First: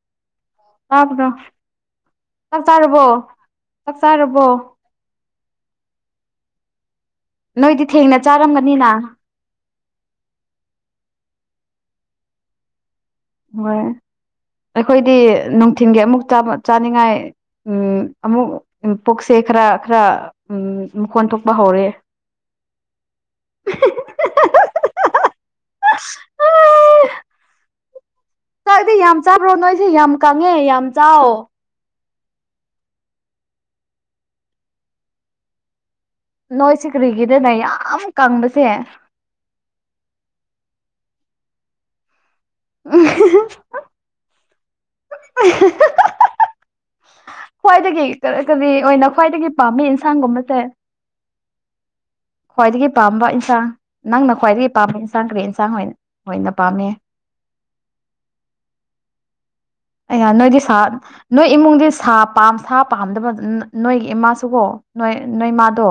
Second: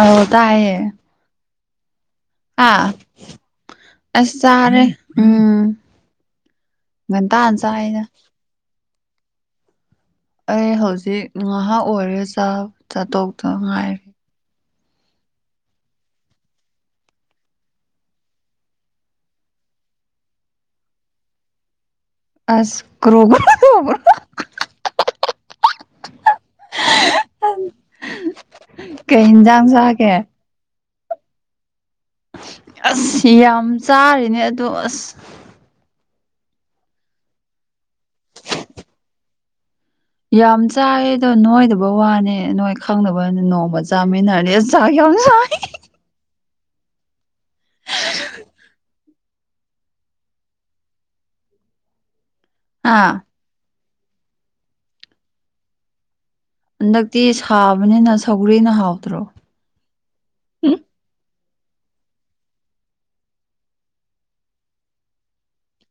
ꯑꯧ ꯇꯥꯏꯌꯦ ꯭ꯔꯣ ꯆꯞ [unintelligible] ꯑꯥ ꯆꯥꯔꯕꯣ ꯆꯥꯛ ꯑꯁ ꯆꯥꯔꯕꯣ ꯆꯥꯔꯦ ꯎꯝ ꯉꯟꯇꯥꯟ ꯅꯣꯏꯗꯤ ꯆꯥꯏꯌꯦꯗ ꯊꯦꯡꯅ ꯆꯥꯔꯝꯒꯅꯤꯅ ꯑꯩ ꯍꯧꯖꯤꯛ ꯉꯥꯏꯍꯥꯛ ꯑꯣꯏꯔꯦ ꯆꯥꯛ ꯆꯥꯊꯣꯛ ꯍꯣꯏ [unintelligible] ꯑꯩꯈꯣꯏꯗꯤ ꯅꯨꯡꯊꯤꯟꯜꯒꯤ ꯑꯃꯨꯛ ꯆꯥꯅꯤꯡꯉꯥꯏ ꯎꯝ ꯑꯃꯨꯛ ꯄꯨꯣꯛꯁꯦ ꯈꯔ ꯈꯔ ꯃꯈꯣꯟ ꯊꯣꯛꯄ ꯍꯧꯔꯦ ꯑꯁ ꯀ꯭ꯔꯣꯕ꯭ꯔꯣꯕ꯭ꯔꯣ [unintelligible] ꯆꯥꯛꯗꯤ ꯌꯥꯝ ꯆꯥꯕ꯭ꯔꯣ ꯌꯦꯟꯖꯥꯡ ꯅꯣꯏꯁꯦ ꯌꯥꯝ ꯆꯥꯒꯦ ꯀꯪꯉꯦ ꯌꯥꯝ ꯆꯥꯎ ꯑꯁ ꯌꯥꯝ ꯆꯥꯔꯤꯅꯦ ꯑꯗꯣ ꯑꯁ ꯅꯣꯏꯁꯦ ꯀ꯭ꯔꯤꯒꯤꯗꯅꯣ ꯌꯥꯝ ꯀꯪꯕꯁꯦ ꯌꯥꯝ ꯆꯥꯏꯌꯦ ꯑꯗꯣ ꯅꯣꯏꯗꯕ ꯋꯥꯅꯦ ꯅꯣꯏ ꯈꯪꯗꯕꯅ ꯅꯣꯡꯃ ꯆꯥꯃꯤꯟꯅꯔꯅꯤ ꯑꯁ ꯆꯥꯛ ꯌꯥꯝ ꯁꯥꯏ ꯈ꯭ꯋꯥꯏꯗꯒꯤ ꯀꯔꯤ ꯀꯔꯤ ꯑꯣꯏꯅ ꯈ꯭ꯋꯥꯏꯗꯒꯤ ꯄꯥꯝꯃꯤ ꯌꯦꯟꯁꯥꯡꯒꯨꯝꯕꯁꯦ ꯈ꯭ꯋꯥꯏꯗꯒꯤ ꯑꯥ ꯄꯥꯝꯕ ꯏꯟꯁꯥꯡ ꯅꯪꯅ ꯈ꯭ꯋꯥꯏꯗꯒꯤ ꯄꯥꯝꯕ ꯏꯟꯁꯥꯡ ꯀꯔꯤ ꯏꯟꯁꯥꯡ ꯑꯣꯏ ꯑꯣꯏꯅ ꯄꯥꯝꯃꯦ ꯍꯟꯗꯛꯇꯤ ꯁꯥꯕꯅꯤꯅ ꯁꯧꯒ꯭ꯔꯤꯅ ꯍꯥꯎꯇ꯭ꯔꯣ ꯑꯩ ꯅꯣꯏꯗꯤ ꯁꯥ ꯎꯝ ꯅꯣꯏ ꯏꯃꯨꯡꯗꯤ ꯁꯥ ꯄꯥ ꯁꯥ ꯄꯥꯝꯗꯕ ꯅꯣꯏꯒꯤ ꯏꯃꯥꯁꯨꯀꯣ ꯅꯣꯏ ꯅꯣꯏꯃꯥꯗꯣ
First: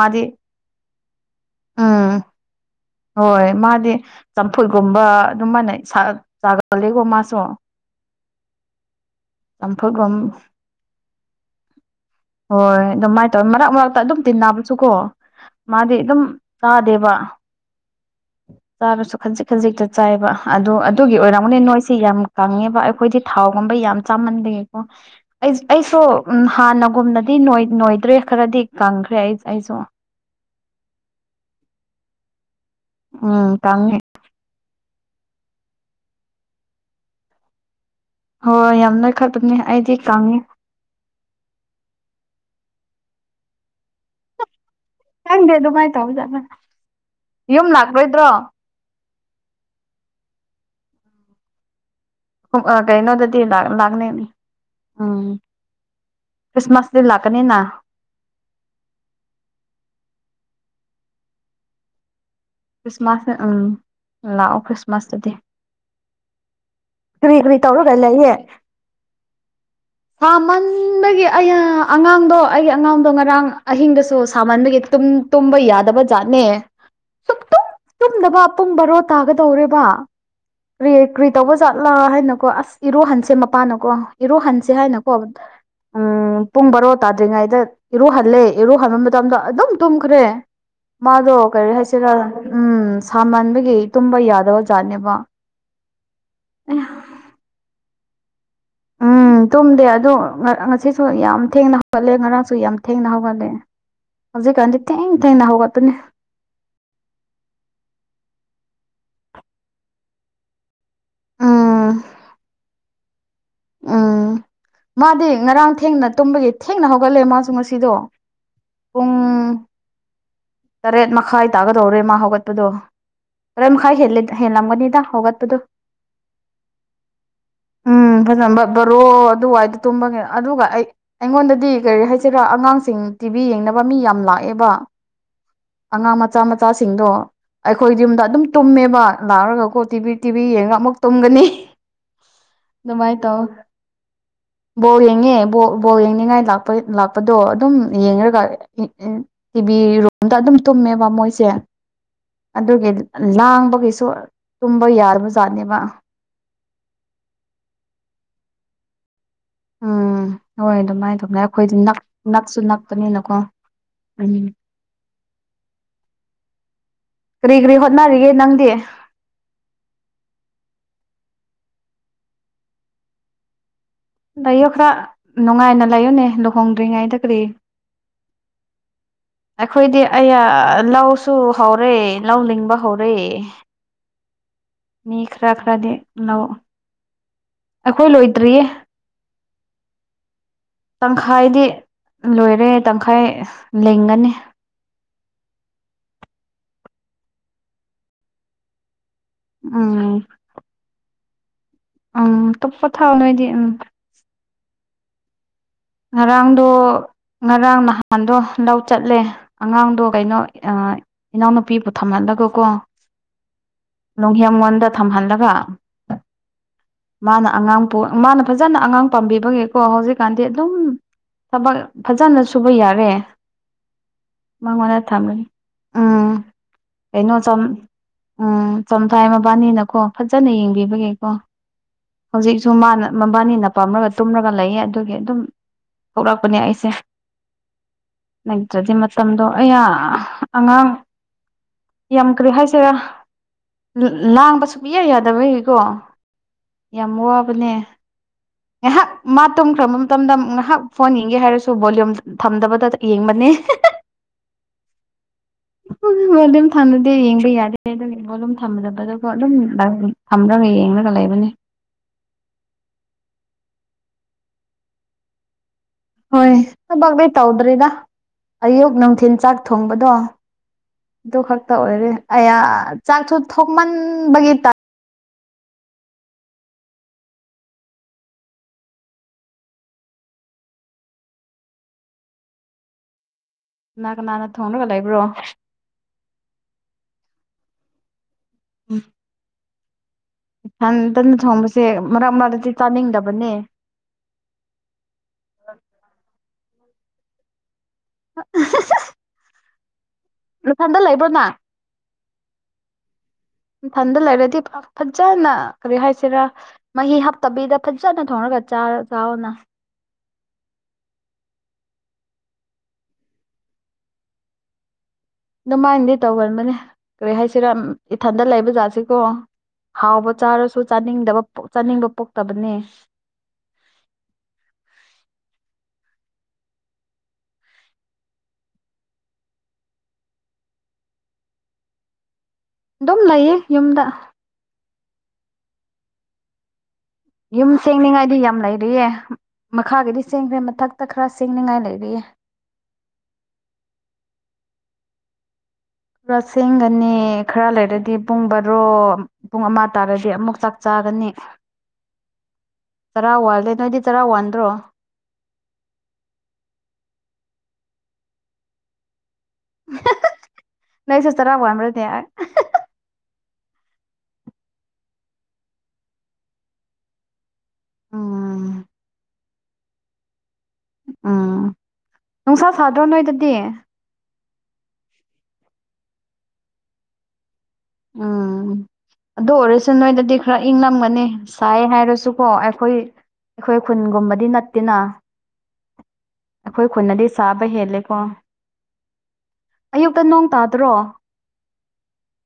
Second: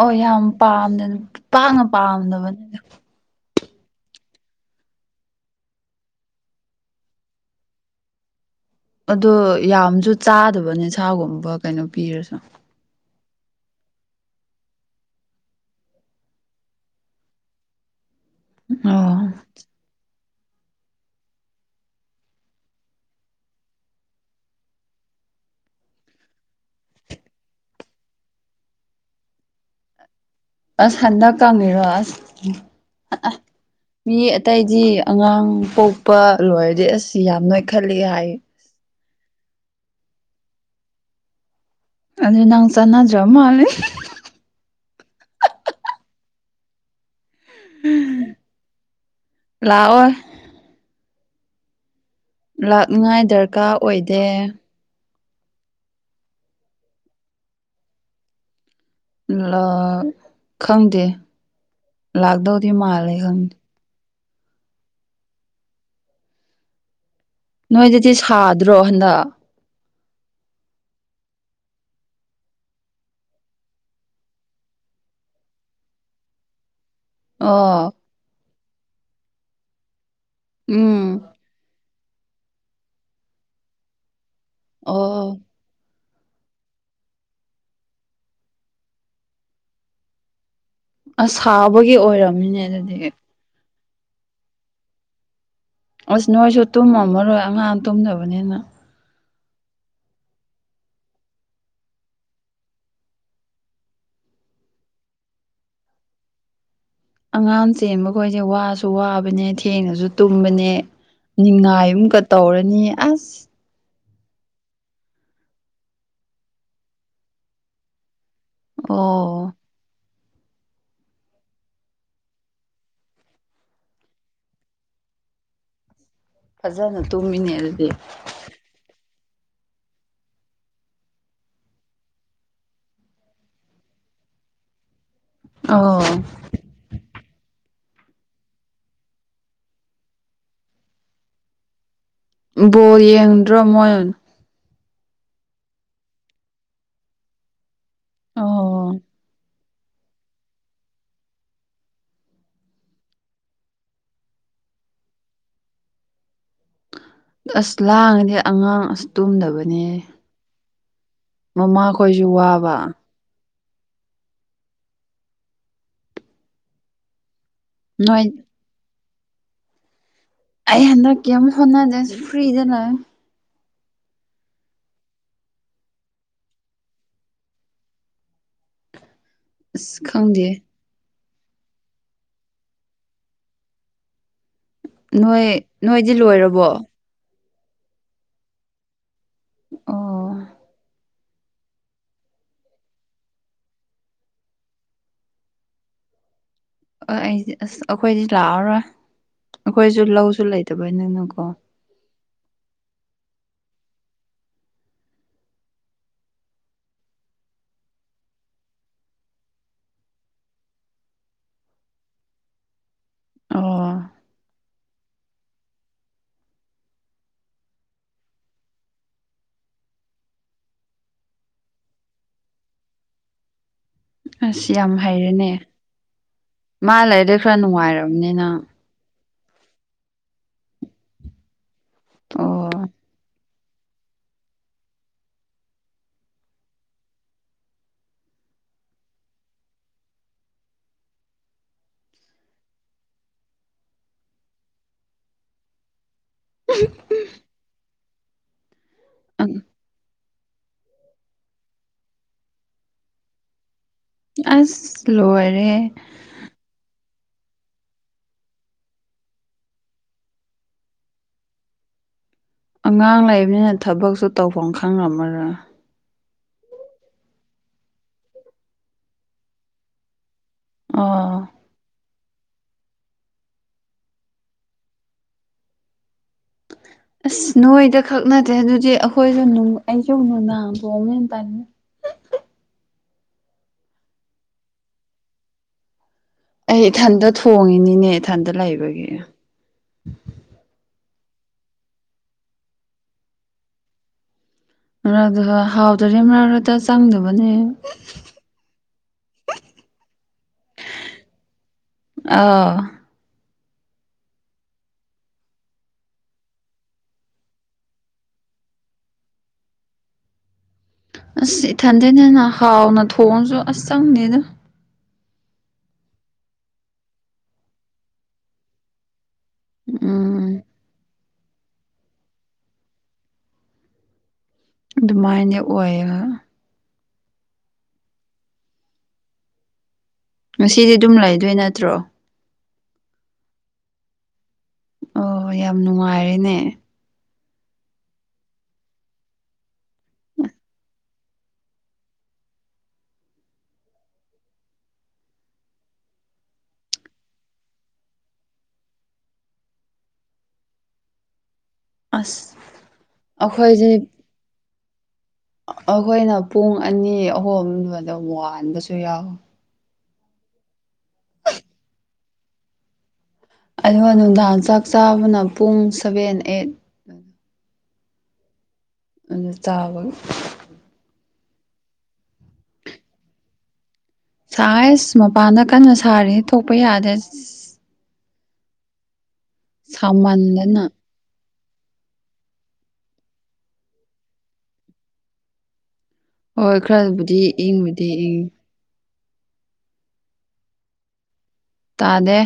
ꯑꯣ ꯌꯥꯝ ꯄꯥꯝꯗꯅ ꯄꯥꯛꯅ ꯎꯝ ꯄꯥꯝꯗꯕꯅꯦꯗ ꯍꯣꯏ ꯃꯥꯗꯤ ꯆꯝꯐꯨꯠꯒꯨꯝꯕ ꯑꯗꯨ ꯃꯥꯟꯅꯩ ꯆꯥꯒꯂꯦꯀꯣ ꯃꯥꯁꯨ ꯑꯗꯣ ꯌꯥꯝꯁꯨ ꯆꯝꯐꯨꯠꯒꯨꯝ ꯆꯥꯗꯕ ꯅꯁꯥꯒꯨꯝꯕ ꯀꯩꯅꯣ ꯄꯤꯔꯁꯨ ꯍꯣꯏ ꯑꯗꯨꯃꯥꯏ ꯃꯔꯛ ꯃꯔꯛꯇ ꯑꯗꯨꯝ ꯇꯤꯟꯅꯕꯁꯨꯀꯣ ꯃꯥꯗꯤ ꯑꯗꯨꯝ ꯆꯥꯗꯦꯕ ꯆꯥꯕꯁꯨ ꯑꯣ ꯈꯖꯤꯛ ꯈꯖꯤꯛꯇ ꯆꯥꯏꯕ ꯑꯗꯨ ꯑꯗꯨꯒꯤ ꯑꯣꯏꯔꯝꯕꯅꯤ ꯅꯣꯏꯁꯤ ꯌꯥꯝ ꯀꯪꯉꯦꯕ ꯑꯩꯈꯣꯏꯗꯤ ꯊꯥꯎꯒꯨꯝꯕ ꯌꯥꯝ ꯆꯥꯃꯟꯂꯦꯀꯣ ꯑꯩ ꯑꯩꯁꯨ ꯍꯥꯟꯅꯒꯨꯝꯅꯗꯤ ꯅꯣꯏꯗ꯭ꯔꯦ ꯈꯔꯗꯤ ꯀꯪꯈ꯭ꯔꯦ ꯑꯩ ꯑꯩꯁꯨ ꯑꯁ ꯍꯟꯗꯛ ꯀꯪꯉꯤꯔꯣ ꯑꯁ ꯎ ꯎꯝ ꯀꯝ ꯃꯤ ꯑꯇꯩꯗꯤ ꯑꯉꯥꯡ ꯄꯣꯛꯄ ꯂꯣꯏꯔꯗꯤ ꯑꯁ ꯌꯥꯝ ꯅꯣꯏ ꯈꯜꯂꯤ ꯍꯥꯏ ꯍꯣꯏ ꯍꯣꯏ ꯌꯥꯝ ꯅꯣꯏꯈꯠꯄꯅꯦ ꯑꯩꯗꯤ ꯀꯪꯉꯦ ꯑꯗꯨ ꯅꯥꯎꯁꯥꯅ ꯃꯦ ꯈꯪꯗꯦ ꯑꯗꯨꯃꯥꯏꯅ ꯇꯧꯖꯠꯅ ꯌꯨꯝ ꯂꯥꯛꯂꯣꯏꯗ꯭ꯔꯣ ꯂꯥꯛꯑꯣ ꯂꯥꯛꯅꯤꯉꯥꯏ ꯀꯩꯅꯣꯗꯗꯤ ꯗꯔꯀꯥꯔ ꯂꯥꯛꯅꯦꯅꯦ ꯑꯣꯏꯗꯦ ꯎꯝ ꯀ꯭ꯔꯤꯁꯃꯁꯗꯤ ꯂꯥꯛꯅꯤꯅ ꯈꯪꯗꯦ ꯂꯥꯛꯗꯧ ꯈ꯭ꯔꯤꯁꯃꯥꯁ ꯎꯝ ꯂꯥꯛꯑꯣ ꯈ꯭ꯔꯤꯁꯃꯥꯁꯇꯗꯤ ꯀꯔꯤ ꯀꯔꯤ ꯇꯧꯔꯒ ꯅꯣꯏꯗꯗꯤ ꯂꯩꯌꯦꯦ ꯁꯥꯗ꯭ꯔꯣ ꯍꯟꯗꯛ ꯁꯥꯃꯟꯕꯒꯤ ꯑ ꯑꯉꯥꯡꯗꯣ ꯑꯩꯒꯤ ꯑꯉꯥꯡꯗꯣ ꯉꯔꯥꯡ ꯑꯍꯤꯡꯗꯁꯨ ꯁꯥꯃꯟꯗꯒꯤ ꯇꯨꯡ ꯇꯨꯝꯕ ꯌꯥꯗꯕ ꯖꯥꯠꯅꯦ ꯁꯨꯛꯇꯨꯝ ꯑꯣ ꯇꯨꯝꯗꯕ ꯄꯨꯡ ꯕꯥꯔꯣ ꯇꯥꯒꯗꯧꯔꯦꯔꯤꯕ ꯀꯔꯤ ꯎꯝ ꯀꯔꯤ ꯇꯧꯕ ꯆꯠꯂ ꯍꯥꯏꯅꯀꯣ ꯑꯁ ꯏꯔꯨꯍꯟꯁꯦ ꯃꯄꯥꯟꯅꯀꯣ ꯏꯔꯨꯍꯟꯁꯦ ꯍꯥꯏꯅꯀꯣ ꯑꯣ ꯎꯝ ꯄꯨꯡ ꯕꯥꯔꯣ ꯇꯥꯗ꯭ꯔꯤꯉꯩꯗ ꯏꯔꯨꯍꯜꯂꯦ ꯏꯔꯨꯍꯟꯕ ꯃꯇꯝꯗ ꯑꯗꯨꯝ ꯇꯨꯝꯈ꯭ꯔꯦ ꯑꯁ ꯁꯥꯕꯒꯤ ꯑꯣꯏꯔꯝꯃꯤꯅꯦ ꯑꯗꯨꯗꯤ ꯃꯟꯕꯒꯤ ꯇꯨꯝꯕ ꯌꯥꯗꯕ ꯑꯣꯖꯥꯠꯅꯦꯕ ꯑꯁ ꯅꯣꯏꯁꯨ ꯇꯨꯝꯃꯝꯃꯔꯣꯏ ꯑꯉꯥꯡ ꯇꯨꯝꯗꯕꯅꯤꯅ ꯑꯥ ꯇꯨꯝꯗꯦ ꯑꯗꯨꯗ ꯉꯁꯤꯁꯨ ꯌꯥꯝ ꯊꯦꯡꯅ ꯍꯧꯒꯠꯂꯦ ꯉꯔꯥꯡꯁꯨ ꯌꯥꯝ ꯊꯦꯡꯅ ꯍꯧꯒꯠꯂꯦ ꯍꯧꯖꯤꯛꯀꯥꯟꯗꯤ ꯊꯦꯡ ꯊꯦꯡꯅ ꯍꯧꯒꯠꯄꯅꯤ ꯑꯉꯥꯡ ꯆꯦꯟꯕ ꯈꯣꯏꯁꯦ ꯋꯥꯁꯨ ꯋꯥꯕꯅꯦ ꯊꯦꯡꯉꯁꯨ ꯇꯨꯝꯕꯅꯦ ꯅꯤꯡꯉꯥꯏ ꯎꯝ ꯑꯃꯨꯝꯒ ꯇꯧꯔꯅꯤ ꯑꯁ ꯎꯝ ꯃꯥꯗꯤ ꯉꯔꯥꯡ ꯊꯦꯡꯅ ꯇꯨꯝꯕꯒꯤ ꯊꯦꯡꯅ ꯍꯧꯒꯠꯂꯦ ꯃꯥꯁꯨ ꯉꯁꯤꯗꯣ ꯄꯨꯡ ꯑꯣ ꯇꯔꯦꯠ ꯃꯈꯥꯏ ꯇꯥꯒꯗꯧꯔꯦ ꯃꯥ ꯍꯧꯒꯠꯄꯗꯣ ꯈꯔꯦꯟ ꯃꯈꯥꯏ ꯍꯦꯜꯂꯝꯒꯅꯤꯗ ꯍꯧꯒꯠꯄꯗꯨꯣ ꯐꯖꯅ ꯇꯨꯝꯃꯤꯅꯤ ꯑꯗꯨꯗꯤ ꯐꯖꯝꯕ ꯕꯔꯣ ꯑꯗꯨꯋꯥꯏꯗ ꯇꯨꯝꯕꯒꯤ ꯑꯗꯨꯒ ꯑꯩ ꯑꯩꯉꯣꯟꯗꯗꯤ ꯀꯔꯤ ꯍꯥꯏꯁꯤꯔꯥ ꯑꯉꯥꯡꯁꯤꯡ ꯇꯤꯚꯤ ꯌꯦꯡꯅꯕ ꯃꯤ ꯌꯥꯝ ꯂꯥꯛꯑꯦꯕ ꯑꯣ ꯑꯉꯥꯡ ꯃꯆꯥ ꯃꯆꯥꯁꯤꯡꯗꯣ ꯑꯩꯈꯣꯏ ꯌꯨꯝꯗ ꯑꯗꯨꯝ ꯇꯨꯝꯃꯦꯕ ꯂꯥꯛꯔꯒꯀꯣ ꯇꯤꯚꯤ ꯇꯤꯚꯤ ꯌꯦꯡꯉꯒ ꯑꯃꯨꯛ ꯇꯨꯝꯒꯅꯤ ꯕꯣ ꯑꯗꯨꯃꯥꯏꯅ ꯇꯧ ꯌꯦꯡꯗ꯭ꯔꯣ ꯃꯣꯏꯅ ꯕꯣꯜ ꯌꯦꯡꯉꯦ ꯕꯣꯜ ꯌꯦꯡꯅꯤꯡꯉꯥꯏꯥꯛꯄ ꯂꯥꯛꯄꯗꯣ ꯑꯗꯨꯝ ꯌꯦꯡꯉꯒ ꯑꯣ ꯇꯤꯚꯤ ꯔꯨꯝꯗ ꯑꯗꯨꯝ ꯇꯨꯝꯃꯦꯕ ꯃꯣꯏꯁꯦ ꯑꯗꯨꯒꯤ ꯂꯥꯡꯕꯒꯤꯁꯨ ꯇꯨꯝꯕ ꯌꯥꯔꯕ ꯖꯥꯠꯅꯦꯕ ꯑꯁ ꯂꯥꯡꯉꯗꯤ ꯑꯉꯥꯡ ꯑꯁ ꯇꯨꯝꯗꯕꯅꯦ ꯎꯝ ꯍꯣꯏ ꯑꯗꯨꯃꯥꯏꯅ ꯇꯧꯅ ꯑꯩꯈꯣꯏꯗꯤ ꯃꯃꯥꯈꯣꯏꯁꯨ ꯅꯛꯁꯨ ꯋꯥꯕ ꯅꯛꯄꯅꯤꯅꯀꯣ ꯀꯔꯤ ꯀꯔꯤ ꯅꯣꯏ ꯍꯣꯠꯅꯔꯤꯒꯦ ꯅꯪꯗꯤ ꯑꯩ ꯍꯟꯗꯛꯀꯤ ꯌꯥꯝ ꯍꯣꯠꯅꯖꯁꯨ ꯐ꯭ꯔꯤꯗ ꯂꯥꯛꯦ ꯂꯩꯌꯣ ꯈꯔ ꯅꯨꯡꯉꯥꯏꯅ ꯂꯩꯌꯣꯅꯦ ꯂꯨꯍꯣꯡꯗ꯭ꯔꯤꯉꯩꯗ ꯀꯔꯤ [inaudible] ꯑꯁ ꯑꯩꯈꯣꯏꯗꯤ ꯑ ꯈꯪꯗꯦ ꯂꯧꯁꯨ ꯍꯧꯔꯦ ꯂꯧ ꯂꯤꯡꯕ ꯍꯧꯔꯦ ꯃꯤ ꯅꯣꯏ ꯈꯔ ꯈꯔꯗꯤ ꯅꯣꯏꯗꯤ ꯂ ꯂꯣꯏꯔꯕꯣ ꯑꯩꯈꯣꯏ ꯂꯣꯏꯗ꯭ꯔꯤꯌꯦ ꯑꯣ ꯇꯪꯈꯥꯏꯗꯤ ꯂꯣꯏꯔꯦ ꯇꯪꯈꯥꯏ ꯂꯦꯡꯒꯅꯤ ꯑꯩꯗꯤ ꯑꯁ ꯑꯩꯈꯣꯏꯗꯤ ꯂꯥꯛꯑꯔꯣꯏ ꯑꯩꯈꯣꯏꯁꯨ ꯎꯝ ꯂꯧꯁꯨ ꯂꯩꯇꯕꯩ ꯅꯪꯅ ꯀꯣ ꯎꯝ ꯇꯞ ꯄꯊ ꯅꯣꯏꯗꯤ ꯎꯝ ꯉꯔꯥꯡꯗ ꯉꯔꯥꯡ ꯅꯍꯥꯟꯗꯣ ꯂꯧ ꯆꯠꯂꯦ ꯑꯉꯥꯡꯗꯣ ꯀꯩꯅꯣ ꯏꯅꯥꯎꯅꯨꯄꯤꯕꯨ ꯊꯝꯍꯜꯂꯒꯀꯣ ꯑꯣ ꯅꯨꯡꯍꯦꯝꯉꯣꯟꯗ ꯊꯝꯍꯜꯂꯒ ꯃꯥꯅ ꯑꯉꯥꯡ ꯃꯥꯅ ꯐꯖꯅ ꯑꯉꯥꯡ ꯄꯥꯝꯕꯤꯕꯒꯤꯀꯣ ꯍꯧꯖꯤꯛꯀꯥꯟꯗꯤ ꯑꯗꯨꯝ ꯊꯕꯛ ꯐꯖꯅ ꯁꯨꯕ ꯌꯥꯔꯦ ꯑꯁ ꯌꯥꯝ ꯃꯉꯣꯟꯗ ꯊꯝꯝꯕꯅꯤ ꯍꯩꯔꯦꯅꯦ ꯎꯝ ꯃꯥ ꯂꯩꯔꯗꯤ ꯀꯩꯅꯣ ꯆ ꯈꯔ ꯅꯨꯡꯉꯥꯏꯔꯕꯅꯤꯅ ꯎꯝ ꯆꯝꯊ꯭ꯔꯥꯏ ꯃꯕꯥꯅꯤꯅꯀꯣ ꯐꯖꯅ ꯌꯦꯡꯕꯤꯕꯒꯦꯀꯣ ꯑꯣ ꯍꯧꯖꯤꯛꯁꯨ ꯃꯥꯅ ꯃꯕꯥꯅꯤꯅ ꯄꯥꯝꯂꯒ ꯇꯨꯝꯔꯒ ꯂꯩꯌꯦ ꯑꯗꯨꯒꯤ ꯑꯗꯨꯝ ꯊꯣꯛꯂꯛꯄꯅꯦ ꯑꯩꯁꯦ ꯂꯩꯇ꯭ꯔꯗꯤ ꯃꯇꯝꯗꯣ ꯑꯌꯥ ꯑꯉꯥꯡ ꯌꯥꯝꯈ꯭ꯔꯦ ꯍꯥꯏꯁꯤꯔꯥ ꯂꯥꯡꯕ ꯁꯨꯌꯥ ꯌꯥꯗꯕꯒꯤꯀꯣ ꯌꯥꯝ ꯋꯥꯕꯅꯦ ꯉꯥꯏꯍꯥꯛ ꯃꯥ ꯇꯨꯝꯈ꯭ꯔꯕ ꯃꯇꯝꯗ ꯉꯥꯏꯍꯥꯛ ꯐꯣꯟ ꯌꯦꯡꯒꯦ ꯍꯥꯏꯔꯁꯨ ꯚꯣꯂꯌꯨꯝ ꯊꯝꯗꯕꯗ ꯌꯦꯡꯕꯅꯤ ꯑꯁ ꯂꯣꯏꯔꯦꯍꯦ꯫ ꯂꯨꯝ ꯊꯝꯅꯗꯦ ꯌꯦꯡꯕ ꯌꯥꯗꯦ ꯑꯗꯨ ꯣꯂꯨꯝ ꯊꯝꯗꯕꯗꯨꯣ ꯑꯗꯨꯝ ꯊꯝꯂꯒ ꯌꯦꯡꯂꯒ ꯂꯩꯕꯅꯦ꯫ ꯑꯉꯥꯡ ꯂꯩꯕꯅꯤꯅ ꯊꯕꯛꯁꯨ ꯇꯧꯐꯝ ꯈꯪꯝꯃꯔꯥ ꯍꯣꯏ ꯊꯕꯛꯗꯤ ꯇꯧꯗ꯭ꯔꯔꯤꯗ ꯑꯌꯨꯛ ꯅꯨꯡꯊꯤꯜ ꯆꯥꯛ ꯊꯣꯡꯕꯗꯣ꯫ ꯑꯗꯨ ꯑꯣ ꯈꯛꯇ ꯑꯣꯏꯔꯦ ꯑꯌꯥ ꯆꯥꯛꯁꯨ ꯊꯣꯡꯃꯟꯕꯒꯤ꯫ ꯑꯁ ꯅꯣꯏꯗ ꯈꯛ ꯅꯠꯇꯦ ꯑꯗꯨꯗꯤ ꯑꯩꯈꯣꯏꯁꯨ ꯑꯩꯁꯨ ꯅꯨꯡꯅꯥꯡꯕꯣꯛꯝꯅꯦꯅ ꯄꯥꯅꯤꯡ ꯀꯅꯥ ꯀꯅꯥꯟꯅ ꯊꯣꯡꯔꯒ ꯂꯩꯕ꯭ꯔꯣ꯫ ꯑꯩ ꯏꯊꯟꯇ ꯊꯣꯡꯉꯤꯅꯤꯅꯦ ꯏꯊꯟꯇ ꯂꯩꯕꯒꯤ꯫ ꯏꯊꯟꯇꯅ ꯊꯣꯡꯕꯁꯦ ꯃꯔꯛ ꯃꯔꯛꯇꯗꯤ ꯆꯥꯅꯤꯡꯗꯕꯅꯦ꯫ ꯑꯗꯨꯒ ꯍꯥꯎꯗꯔ ꯃꯔꯥꯔꯗ ꯆꯪꯗꯕꯅꯦ꯫ [unintelligible] ꯅꯊꯟꯗ ꯂꯩꯕ꯭ꯔꯣ ꯅ ꯑꯥꯎ ꯏꯊꯟꯗ ꯂꯩꯔꯗꯤ ꯐꯖꯅ ꯀꯔꯤ ꯍꯥꯏꯁꯤꯔꯥ꯫ ꯃꯍꯤ ꯍꯥꯞꯇꯕꯤꯗ ꯐꯖꯅ ꯊꯣꯡꯔꯒ ꯆꯥꯔ ꯆꯥꯎꯅ꯫ ꯑꯁ ꯏꯊꯟꯗꯅ ꯍꯥꯎꯅ ꯊꯣꯡꯉꯁꯨ ꯑꯁ ꯆꯪꯗꯦꯗ ꯑꯗꯨꯃꯥꯏꯅꯗꯤ ꯇꯧꯒꯟꯕꯅꯦ ꯀꯔꯤ ꯍꯥꯏꯁꯤꯔꯥ ꯏꯊꯟꯗ ꯂꯩꯕꯖꯥꯁꯤꯀꯣ꯫ ꯍꯥꯎꯕ ꯎꯝ ꯆꯥꯔꯁꯨ ꯆꯥꯅꯤꯡꯗꯕ ꯆꯥꯅꯤꯡꯕ ꯄꯣꯛꯇꯕꯅꯦ꯫ ꯑꯗꯨꯃꯥꯏꯅ ꯑꯣꯏꯕ꯫ ꯉꯁꯤꯗꯤ ꯑꯗꯨꯝ ꯂꯩꯗꯣꯏ ꯅꯠꯇ꯭ꯔꯣ꯫ ꯑꯗꯨꯝ ꯂꯩꯌꯦ ꯌꯨꯝꯗ꯫ ꯑꯣ ꯌꯥꯝ ꯅꯨꯡꯉꯥꯏꯔꯦꯅꯦ꯫ ꯌꯨꯝ ꯁꯦꯡꯅꯤꯡꯉꯥꯏꯗꯤ ꯌꯥꯝ ꯂꯩꯔꯤꯌꯦ ꯃꯈꯥꯒꯤꯗꯤ ꯁꯦꯡꯈ꯭ꯔꯦ ꯃꯊꯛꯇ ꯈꯔ ꯁꯦꯡꯅꯤꯡꯉꯥꯏ ꯂꯩꯔꯤꯌꯦ꯫ ꯄꯨꯔꯥ ꯁꯦꯝꯦꯡꯒꯅꯤ ꯈꯔ ꯂꯩꯔꯗꯤ ꯄꯨꯡ ꯕꯥꯔꯣ꯫ ꯄꯨꯡ ꯑꯃ ꯇꯥꯔꯒꯗꯤ ꯑꯃꯨꯛ ꯆꯥꯛ ꯆꯥꯒꯅꯤ꯫ ꯑꯁ ꯆꯔꯥ ꯋꯥꯜꯂꯦ ꯑꯩꯈꯣꯏꯁꯦ ꯅꯣꯏꯗꯤ ꯆꯔꯥ ꯋꯥꯟꯗ꯭ꯔꯣ꯫ ꯑꯩꯈꯣꯏꯅ ꯄꯨꯡ ꯑꯅꯤ ꯑꯍꯨꯝꯗꯨꯗ ꯋꯥꯕꯁꯨ ꯌꯥꯎꯋꯤ꯫ ꯅꯪꯁꯨ ꯆꯥꯔꯎ ꯋꯥꯟꯕꯔꯗꯨꯗꯤ꯫ ꯑꯗꯨꯒ ꯅꯨꯡꯗꯥꯡ ꯆꯥꯛ ꯆꯥꯕꯅ ꯄꯨꯡ ꯁꯚꯦꯟ ꯑꯩꯠ꯫ ꯎꯝ꯫ ꯑꯗꯨ ꯆꯥꯕ꯫ ꯎꯝ ꯅꯨꯡꯁꯥ ꯁꯥꯗ꯭ꯔꯣ ꯅꯣꯏꯗꯗꯤ꯫ ꯁꯥꯏꯁ ꯃꯄꯥꯟꯗ ꯀꯟꯅ ꯁꯥꯔꯤ ꯊꯣꯛꯄ ꯌꯥꯗ꯭ꯔꯦ꯫ ꯎꯝ ꯑꯗꯨ ꯑꯣꯏꯔꯁꯤ ꯅꯣꯏꯗꯗꯤ ꯈꯔ ꯁꯥꯃꯟꯗꯅ ꯏꯪꯉꯝꯒꯅꯤ꯫ ꯁꯥꯏ ꯍꯥꯏꯔꯁꯨꯀꯣ ꯑꯩꯈꯣꯏ ꯑꯩꯈꯣꯏ ꯈꯨꯟꯒꯨꯝꯕꯗꯤ ꯅꯠꯇꯦꯅ꯫ ꯍꯣꯏ ꯑꯩꯈꯣꯏ ꯈꯨꯅꯗꯤ ꯈꯔꯕꯨꯗꯤ ꯆꯥꯕ ꯏꯪꯕꯨꯗꯤ ꯍꯦꯜꯂꯦꯀꯣ꯫ ꯏꯪ ꯑꯌꯨꯛꯇ ꯅꯣꯡ ꯇꯥꯗ꯭ꯔꯣ꯫ ꯇꯥꯗꯦ꯫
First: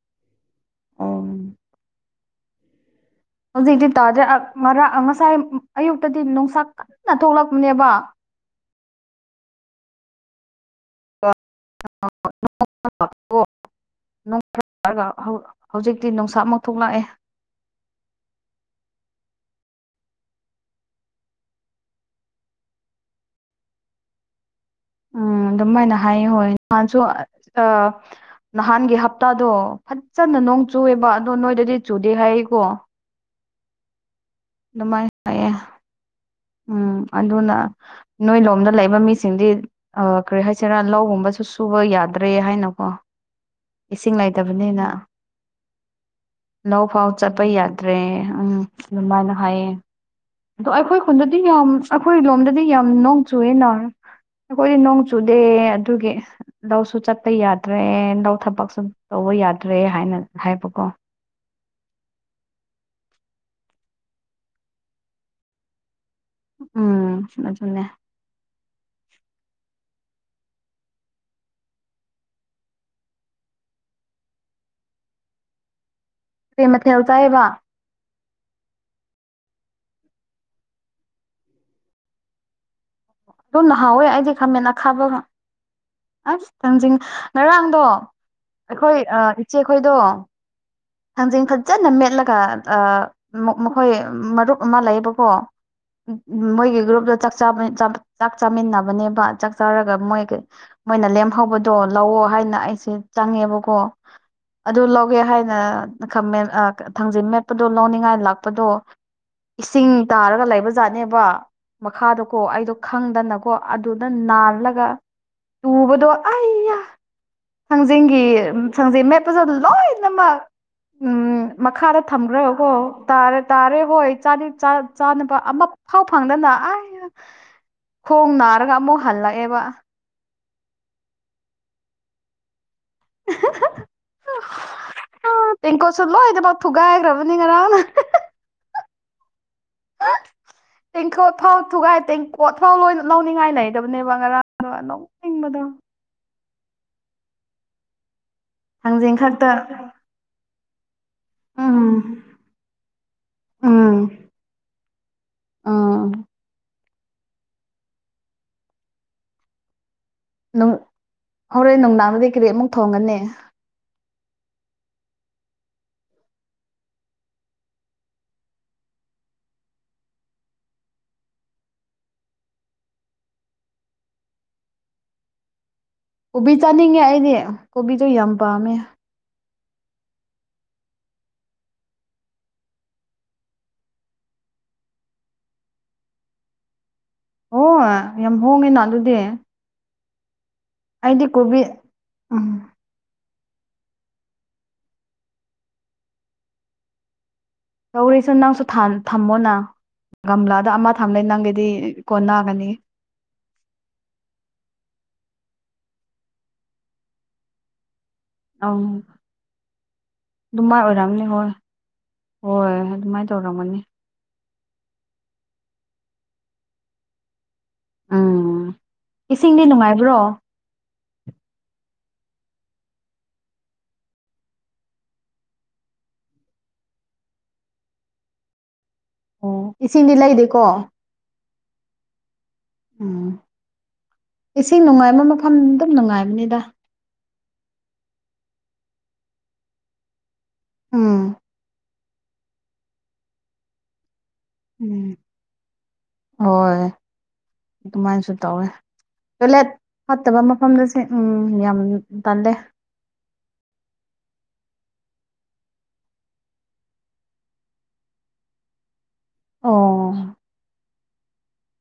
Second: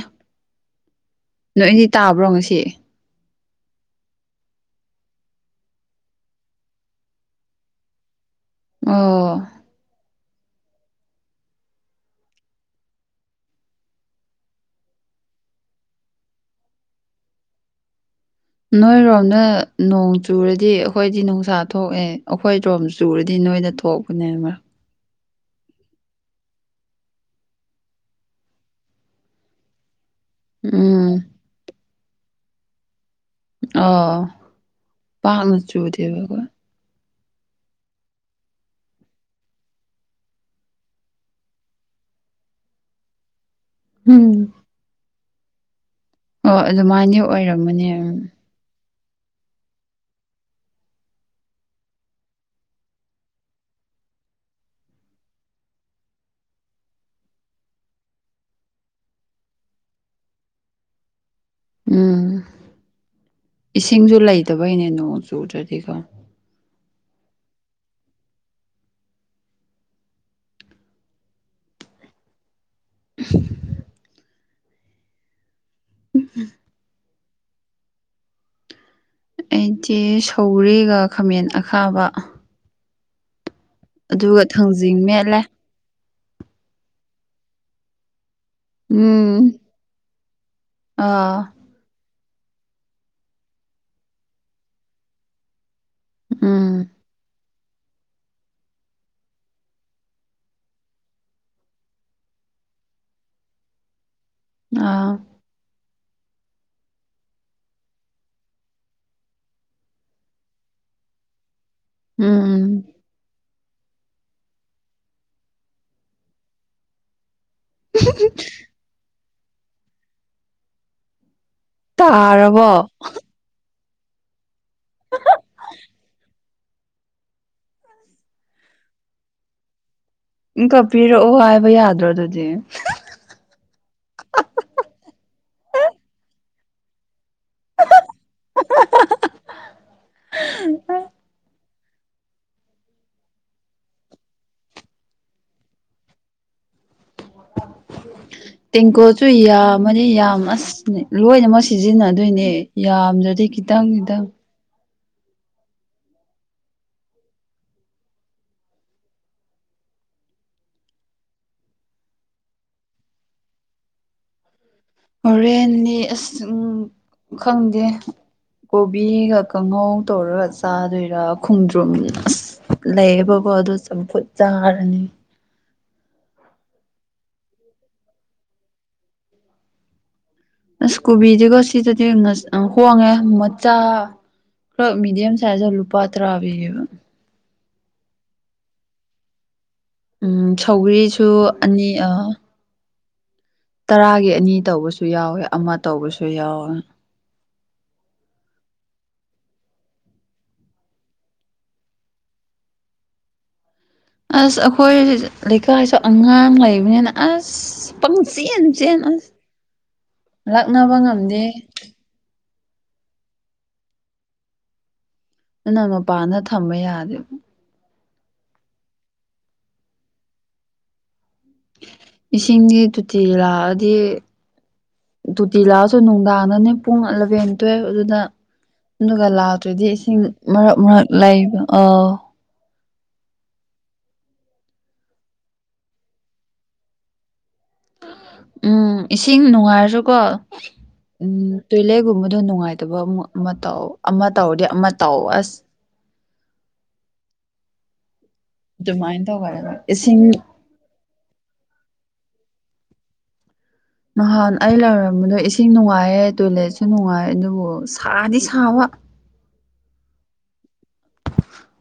ꯑꯣ ꯅꯣꯏꯗꯤ ꯇꯥꯕ꯭ꯔꯣ ꯉꯁꯤ꯫ ꯍꯧꯖꯤꯛꯇꯤ ꯇꯥꯗ꯭ꯔꯦ ꯃꯔ ꯉꯁꯥꯏ ꯑꯌꯨꯛꯇꯗꯤ ꯅꯨꯡꯁꯥꯛ ꯀꯟꯅ ꯊꯣꯛꯂꯛꯄꯅꯦꯕ꯫ ꯑꯣ꯫ [inaudible] ꯍꯧꯖꯤꯛꯇꯤ ꯅꯨꯡꯁꯥꯞ ꯑꯃꯥꯎ ꯊꯣꯛꯂꯛꯑꯦ꯫ ꯅꯣꯏꯔꯣꯝꯅ ꯅꯣꯡ ꯆꯨꯔꯗꯤ ꯑꯩꯈꯣꯏꯗꯤ ꯅꯨꯡꯁꯥ ꯊꯣꯛꯑꯦ ꯑꯩꯈꯣꯏꯔꯣꯝ ꯆꯨꯔꯗꯤ ꯅꯣꯏꯗ ꯊꯣꯛꯄ ꯈꯨꯟꯅ ꯑꯃ ꯑꯗꯨꯝꯥꯏꯅ ꯍꯥꯏꯌꯦ ꯍꯣꯏ ꯅꯍꯥꯟꯁꯨ ꯅꯍꯥꯟꯒꯤ ꯍꯞꯇꯥꯗꯣ꯫ ꯐꯖꯟꯅ ꯅꯣꯡ ꯆꯨꯑꯦꯕ ꯎꯝ ꯑꯗꯣ ꯅꯣꯏꯗꯗꯤ ꯆꯨꯗꯦ ꯍꯥꯏꯔꯤꯀꯣ꯫ ꯑꯣ꯫ ꯑꯗꯨꯃꯥꯏꯅ ꯍꯥꯏꯌꯦ ꯄꯥꯛꯅ ꯆꯨꯗꯦꯕ ꯑꯩꯈꯣꯏ ꯎꯝ ꯑꯗꯨꯅ꯫ ꯅꯣꯏ ꯂꯣꯝꯗ ꯂꯩꯕ ꯃꯤꯁꯤꯡꯗꯤ꯫ ꯑ ꯀꯔꯤ ꯍꯥꯏꯁꯤꯔꯥ ꯂꯧꯒꯨꯝꯕꯁꯨ ꯁꯨꯕ ꯌꯥꯗ꯭ꯔꯦ ꯍꯥꯏꯅꯀꯣ꯫ ꯏꯁꯤꯡ ꯎꯝ ꯂꯩꯇꯕꯅꯤꯅ ꯑꯣ ꯂꯧ ꯐꯥꯎ ꯑꯗꯨꯃꯥꯏꯅꯗꯤ ꯆꯠꯄ ꯑꯣꯏꯔꯝꯃꯅꯤ ꯌꯥꯗ꯭ꯔꯦ ꯎꯝ ꯑꯗꯨꯃꯥꯏꯅ ꯍꯥꯏꯌꯦ ꯑꯗꯣ ꯑꯩꯈꯣꯏ ꯈꯨꯟꯗꯗꯤ ꯌꯥꯝ ꯑꯩꯈꯣꯏ ꯂꯣꯝꯗꯗꯤ ꯌꯥꯝ ꯅꯣꯡ ꯆꯨꯑꯦ ꯅꯥꯔ ꯑꯩꯈꯣꯏꯗꯤ ꯅꯣꯡ ꯆꯨꯗꯦ ꯑꯗꯨꯒꯤ ꯂꯧꯁꯨ ꯆꯠꯄ ꯌꯥꯗ꯭ꯔꯦ ꯂꯧ ꯊꯕꯛꯁꯨ ꯇꯧꯕ ꯌꯥꯗ꯭ꯔꯦ ꯍꯥꯏꯅ ꯍꯥꯏꯕꯀꯣ ꯎꯝ ꯏꯁꯤꯡꯁꯨ ꯂꯩꯇꯕꯩꯅꯦ ꯅꯣꯡ ꯆꯨꯗ꯭ꯔꯗꯤꯀꯣ ꯎꯝ ꯑꯗꯨꯅꯦ ꯀꯣꯏ ꯃꯊꯦꯜ ꯆꯥꯏꯕ ꯑꯩꯗꯤ ꯁꯧꯒ꯭ꯔꯤꯒ ꯈꯥꯃꯦꯟ ꯑꯈꯥꯕ ꯗꯨꯝ ꯍꯥꯎꯋꯦ ꯑꯩꯗꯤ ꯑꯗꯨꯒ ꯈꯥꯃꯦꯟ ꯊꯥꯡꯖꯤꯡ ꯑꯈꯥꯕꯒ ꯃꯦꯠꯂꯦ ꯑꯁ ꯊꯥꯡꯖꯤꯡ ꯉꯔꯥꯡꯗꯣ ꯑꯩꯈꯣꯏ ꯎꯝ ꯏꯆꯦꯈꯣꯏꯗꯣ ꯑꯥ ꯊꯥꯡꯖꯤꯡ ꯐꯖꯅ ꯃꯦꯠꯂꯒ ꯃꯈꯣꯏ ꯃꯔꯨꯞ ꯑꯃ ꯂꯩꯌꯦꯕꯀꯣ ꯎꯝ ꯃꯣꯏꯒꯤ ꯒ꯭ꯔꯨꯞꯇ ꯆꯥꯛ ꯆꯥꯛ ꯆꯥꯃꯤꯟꯅꯕꯅꯦꯕ ꯆꯥꯛ ꯆꯥꯔꯒ ꯃꯣꯏꯒ ꯃꯣꯏꯅ ꯂꯦꯝꯍꯧꯕꯗꯣ ꯂꯧꯑꯣ ꯍꯥꯏꯅ ꯑꯩꯁꯦ ꯆꯪꯉꯦꯕꯀꯣ ꯑꯗꯨ ꯑꯥ ꯂꯧꯒꯦ ꯍꯥꯏꯅ ꯈ ꯊꯥꯡꯖꯤꯟ ꯃꯦꯠꯄꯗꯣ ꯂꯧꯅꯤꯡꯉꯥꯏ ꯂꯥꯛꯄꯗꯣ ꯏꯁꯤꯡ ꯇꯥꯔꯒ ꯂꯩꯕꯖꯥꯠꯅꯦꯕ ꯃꯈꯥꯗꯀꯣ ꯎꯝ ꯑꯩꯗꯣ ꯈꯪꯗꯅ ꯀꯣ ꯑꯗꯨꯗ ꯅꯥꯜꯂꯒ ꯇꯨꯕꯗꯣ ꯑꯩ ꯊꯥꯡꯖꯤꯡꯒꯤ ꯊꯥꯡꯖꯤꯡ ꯃꯦꯠꯄꯁꯨ ꯑꯗꯨ ꯂꯣꯏꯅꯃꯛ ꯎꯝ ꯃꯈꯥꯗ ꯇꯥꯔꯕꯣ ꯊꯝꯈ꯭ꯔꯦꯕꯀꫭ ꯇꯥꯔꯦ ꯇꯥꯔꯦꯕꯣ ꯑꯩ ꯆꯥꯅꯤ ꯆꯥꯅꯕ ꯑꯃ ꯐꯥꯎ ꯐꯪꯗꯅ ꯑ ꯈꯣꯡ ꯅꯥꯔꯒ ꯑꯃꯨꯛ ꯍꯜꯂꯛꯑꯦꯕ ꯏꯀ ꯄꯤꯔꯛꯑꯣ ꯍꯥꯏꯕ ꯌꯥꯗ꯭ꯔꯣ ꯑꯗꯨꯗꯤ ꯇꯦꯡꯀꯣꯠꯁꯨ ꯂꯣꯏꯗꯐꯥꯎ ꯊꯨꯒꯥꯏꯈ꯭ꯔꯕꯅꯤ ꯉꯔꯥꯡꯅ [unintelligible] ꯐꯧ ꯊꯨꯒꯥꯏ ꯇꯦꯡꯀꯣ ꯐꯧ ꯂꯣꯏ ꯅ ꯂꯧꯅꯤꯡꯉꯥꯏꯅꯩꯗꯕꯅꯦꯕ ꯉꯔꯥꯡꯗꯣ ꯅꯣꯛꯅꯤꯡꯕꯗꯣ ꯊꯥꯡꯖꯤꯡ ꯈꯛꯇ ꯇꯀꯣꯁꯨꯨꯌꯥꯝ ꯌꯥꯝ ꯑꯁꯅꯤ ꯂꯣꯏꯅꯃꯛ ꯎꯝ ꯁꯤꯖꯤꯟꯅꯗꯣꯏꯅꯦ ꯌꯥꯝꯗ꯭ꯔꯗꯤ ꯈꯤꯇꯪ ꯈꯤꯇꯪ ꯑꯥ ꯍꯣꯔꯣꯜ ꯅꯨꯡꯗꯥꯡꯗꯗꯤ ꯀꯔꯤꯃꯨꯛ ꯊꯣꯡꯒꯅꯤ ꯍꯣꯔꯦꯟꯅꯤ ꯑꯁ ꯈꯪꯗꯦ ꯀꯣꯕꯤꯒ ꯀꯥꯡꯉꯧ ꯇꯧꯔꯒ ꯆꯥꯗꯣꯏꯔꯥ ꯈꯣꯡꯗ꯭ꯔꯨꯝ ꯑꯁ ꯂꯩꯌꯦꯕꯀꯣ ꯑꯗꯨ ꯆꯝꯐꯨꯠ ꯆꯥꯔꯅꯤ ꯀꯣꯕꯤ ꯆꯥꯅꯤꯡꯉꯦ ꯑꯩꯗꯤ ꯀꯣꯕꯤꯗꯣ ꯌꯥꯝ ꯄꯥꯝꯃꯦ ꯑꯁ ꯀꯣꯕꯤꯗꯤꯒꯣ ꯁꯤꯗꯗꯤ ꯍꯣꯡꯉꯦ ꯃꯆꯥ ꯈꯔ ꯃꯦꯗꯤꯌꯝ ꯁꯥꯏꯖꯇ ꯂꯨꯄꯥ ꯇꯔꯥ ꯄꯤꯌꯦꯕ ꯑꯣ ꯌꯥꯝ ꯍꯣꯡꯉꯦꯅ ꯑꯗꯨꯗꯤ ꯎ ꯑꯩꯗꯤ ꯁꯧꯒ꯭ꯔꯤꯁꯨ ꯀꯣꯕꯤ ꯑꯅꯤ ꯎꯝ ꯇꯔꯥꯒꯤ ꯑꯅꯤ ꯇꯧꯕꯁꯨ ꯌꯥꯎꯋꯦ ꯑꯃ ꯇꯧꯕꯁꯨ ꯌꯥꯎꯋꯦ ꯇꯧꯔꯤꯁꯦ ꯅꯪꯁꯨ ꯊꯝꯃꯣꯅ ꯒꯝꯂꯥꯗ ꯑꯃ ꯊꯝꯂꯦ ꯅꯪꯒꯤꯗꯤ ꯀꯣꯟꯅꯒꯅꯤ ꯑꯁ ꯑꯩꯈꯣꯏ ꯂꯩꯀꯥꯏꯁꯨ ꯑꯉꯥꯡ ꯂꯩꯕꯅꯤꯅ ꯑꯁ ꯄꯪ ꯆꯦꯟ ꯑꯪ ꯆꯦꯟ ꯑꯁ ꯑꯗꯨꯃꯥꯏ ꯂꯥꯛꯅꯕ ꯑꯣꯏꯔꯝꯅꯤ ꯉꯝꯗꯦ ꯍꯣꯏ ꯍꯣꯏ ꯑꯗꯨꯃꯥꯏꯅ ꯇꯧꯔꯝꯒꯅꯤ ꯅ ꯃꯄꯥꯟꯗ ꯊꯝꯕ ꯌꯥꯗꯦꯕ ꯎꯝ ꯏꯁꯤꯡꯗꯤ ꯅꯨꯡꯉꯥꯏꯕ꯭ꯔꯣ ꯏꯁꯤꯡꯁꯤ ꯇꯣꯇꯤ ꯂꯥꯛꯑꯗꯤ ꯇꯨꯇꯤ ꯂꯥꯛꯑꯁꯨ ꯅꯨꯡꯗꯥꯡꯗꯅꯦ ꯄꯨꯡ ꯑꯦꯂꯚꯦꯟ ꯇꯨꯋꯦꯜꯕ ꯑꯗꯨꯗ ꯑꯗꯨꯒ ꯑꯣ ꯂꯥꯛꯇ꯭ꯔꯗꯤ ꯏꯁꯤꯡꯗꯤ ꯏꯁꯤꯡ ꯂꯩꯗꯦꯀꯣ ꯃꯔꯛ ꯃꯔꯛ ꯂꯩꯕ ꯑ ꯎꯝ ꯏꯁꯤꯡ ꯅꯨꯡꯉꯥꯏꯕ ꯃꯐꯝ ꯑꯗꯨꯝ ꯅꯨꯡꯉꯥꯏꯕꯅꯤꯗ ꯎꯝ ꯏꯁꯤꯡ ꯅꯨꯡꯉꯥꯏꯔꯁꯨꯀꯣ ꯎꯝ ꯇꯣꯏꯂꯦꯠꯒꯨꯝꯕꯗꯣ ꯅꯨꯡꯉꯥꯏꯇ ꯇꯕ ꯑꯃꯨꯛ ꯑꯃ ꯇꯥꯎ ꯑꯃ ꯇꯧꯔꯗꯤ ꯑꯃ ꯎꯝ ꯇꯥꯎ ꯑꯁ ꯍꯣꯏ ꯑꯗꯨꯃꯥꯏꯅꯁꯨ ꯇꯧꯋꯦ ꯑꯗꯨꯃꯥꯏꯅ ꯇꯣꯏꯂꯦꯠ ꯇꯧꯒꯜꯂꯦꯕ ꯏꯁꯤꯡ ꯐꯠꯇꯕ ꯑꯃ ꯃꯐꯝꯗꯁꯦ ꯎꯝ ꯌꯥꯝ ꯇꯟꯗꯦ ꯅꯍꯥꯟ ꯑꯩ ꯂꯩꯔꯝꯕꯗꯣ ꯏꯁꯤꯡ ꯅꯨꯡꯉꯥꯏꯌꯦ ꯇꯣꯏꯂꯦꯠꯁꯨ ꯅꯨꯡꯉꯥꯏ ꯑꯗꯨꯕꯨ ꯁꯥꯗꯤ ꯁꯥꯕ ꯑꯣ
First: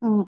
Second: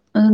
ꯑꯝ ꯑꯗꯨꯅ